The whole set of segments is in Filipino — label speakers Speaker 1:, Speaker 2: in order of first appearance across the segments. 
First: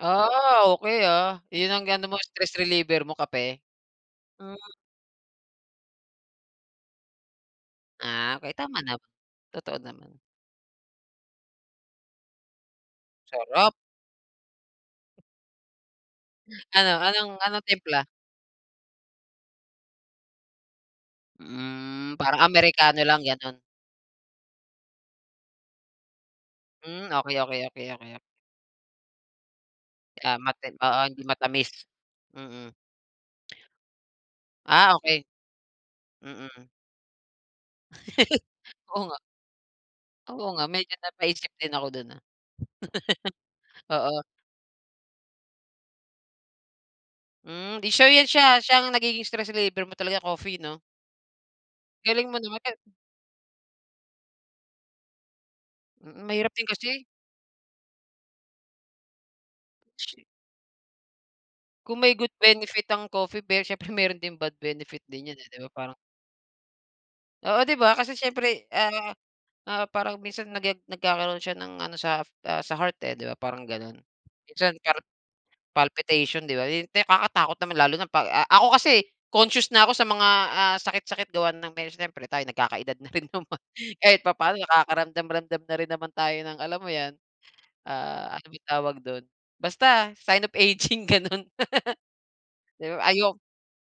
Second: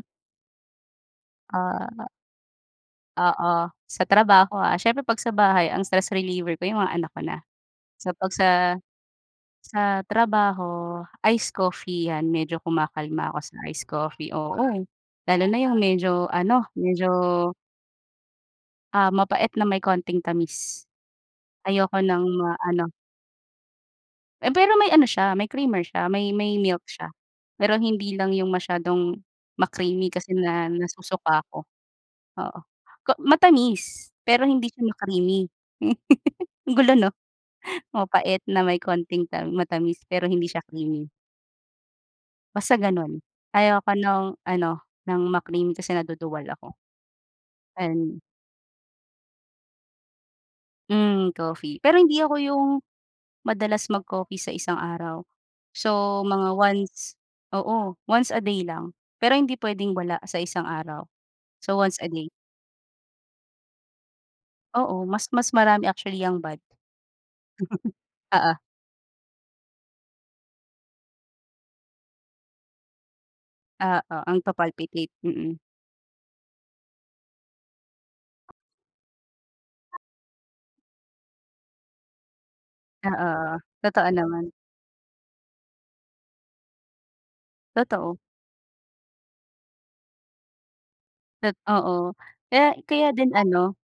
Speaker 1: Ah, okey ah, yun ang ano
Speaker 2: Ah.
Speaker 1: mo stress reliever mo kape?
Speaker 2: Oo, sa
Speaker 1: Hmm.
Speaker 2: trabaho, ah, siyempre pag sa bahay ang stress reliever ko yung mga anak ko na. So pag
Speaker 1: Ah,
Speaker 2: sa
Speaker 1: kay tama na totoo
Speaker 2: sa
Speaker 1: naman.
Speaker 2: trabaho, iced coffee, yan medyo kumakalma ako sa
Speaker 1: Sarap.
Speaker 2: iced coffee, oo, lalo na yung medyo ano,
Speaker 1: Ano,
Speaker 2: medyo
Speaker 1: anong ano, timpla?
Speaker 2: ah, mapait na may konting tamis. Ayoko
Speaker 1: Hmm,
Speaker 2: ng
Speaker 1: parang
Speaker 2: ma-ano.
Speaker 1: Amerikano lang, ganun?
Speaker 2: Eh, pero may ano siya, may creamer siya, may may milk siya
Speaker 1: Mm. Okey, okey,
Speaker 2: pero
Speaker 1: okey, okey,
Speaker 2: hindi
Speaker 1: okey.
Speaker 2: lang yung masyadong ma-creamy kasi
Speaker 1: Tama
Speaker 2: nga
Speaker 1: din, oo, hindi
Speaker 2: nasusuka ako,
Speaker 1: matamis,
Speaker 2: oo.
Speaker 1: mm.
Speaker 2: K matamis, pero hindi siya
Speaker 1: Ah, okey.
Speaker 2: ma-creamy.
Speaker 1: Mm.
Speaker 2: Ang gulo no? Mapait na may
Speaker 1: Oo nga.
Speaker 2: konting tam matamis pero hindi
Speaker 1: Oo
Speaker 2: siya
Speaker 1: nga medyo
Speaker 2: creamy.
Speaker 1: napaisip din ako dun ah.
Speaker 2: Basta ganun. Ayaw ko
Speaker 1: Oo.
Speaker 2: nong ano ng ma-cream kasi naduduwal ako.
Speaker 1: Hmm, di so
Speaker 2: And.
Speaker 1: yun siya, siya ang nagiging stress reliever mo talaga coffee 'no?
Speaker 2: Hmm, coffee pero hindi
Speaker 1: Galing
Speaker 2: ako
Speaker 1: mo naman.
Speaker 2: yung madalas mag-coffee sa isang araw. So
Speaker 1: Mm
Speaker 2: mga
Speaker 1: mahirap din kasi.
Speaker 2: once, oo, once a day lang. Pero hindi pwedeng wala sa isang araw, so
Speaker 1: Kung
Speaker 2: once a
Speaker 1: may
Speaker 2: day.
Speaker 1: good benefit ang coffee pero siyempre meron din bad benefit
Speaker 2: Oo mas
Speaker 1: din yan eh,
Speaker 2: mas
Speaker 1: di ba
Speaker 2: marami
Speaker 1: parang
Speaker 2: actually yang bad.
Speaker 1: Oo di ba? Kasi
Speaker 2: Oo.
Speaker 1: siyempre, ah, ah, parang minsan nage nagkakaroon siya ng ano sa sa heart, eh, di ba parang ganon?
Speaker 2: Oo, ang
Speaker 1: Minsan parang
Speaker 2: papalpitate mm.
Speaker 1: palpitation di ba yun, kakatakot naman lalo na pag a ako kasi conscious na ako sa mga, ah, sakit-sakit gawa ng siyempre tayo nagkaka-edad na
Speaker 2: Oo,
Speaker 1: rin
Speaker 2: oo
Speaker 1: naman
Speaker 2: totoo
Speaker 1: kahit
Speaker 2: naman.
Speaker 1: papaano nakakaramdam-ramdam na rin naman tayo ng alam mo yan,
Speaker 2: Totoo.
Speaker 1: ah, ano bang tawag dun? Basta, sign of aging ganun.
Speaker 2: Tot oo kaya
Speaker 1: Di ba
Speaker 2: kaya
Speaker 1: ay yu
Speaker 2: din ano,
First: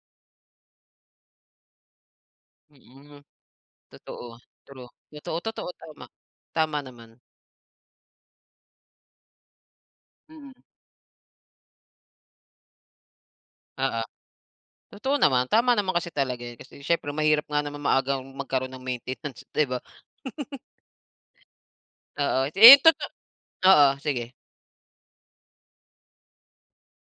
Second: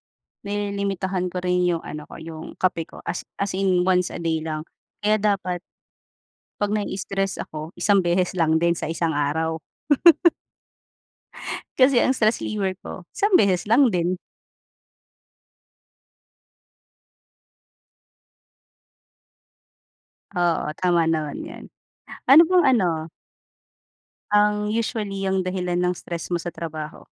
Speaker 2: nililimitahan ko rin yung ano ko yung kape ko
Speaker 1: Mm,
Speaker 2: as as in
Speaker 1: totoo,
Speaker 2: once-a-day lang
Speaker 1: true,
Speaker 2: kaya
Speaker 1: totoo,
Speaker 2: dapat,
Speaker 1: totoo tama,
Speaker 2: pag
Speaker 1: tama naman.
Speaker 2: nai-istress ako isang beses lang din sa isang araw.
Speaker 1: Mm.
Speaker 2: Kasi ang stress reliever ko isang beses lang
Speaker 1: Oo.
Speaker 2: din.
Speaker 1: Totoo naman, tama naman kasi talaga yun kasi siyempre mahirap nga naman maagang magkaroon ng maintenance, di ba?
Speaker 2: Oo, tama naman yun, ano
Speaker 1: Oo,
Speaker 2: bang
Speaker 1: eh,
Speaker 2: ano?
Speaker 1: totoo, oo, sige.
Speaker 2: Ang usually, ang dahilan ng stress mo sa trabaho?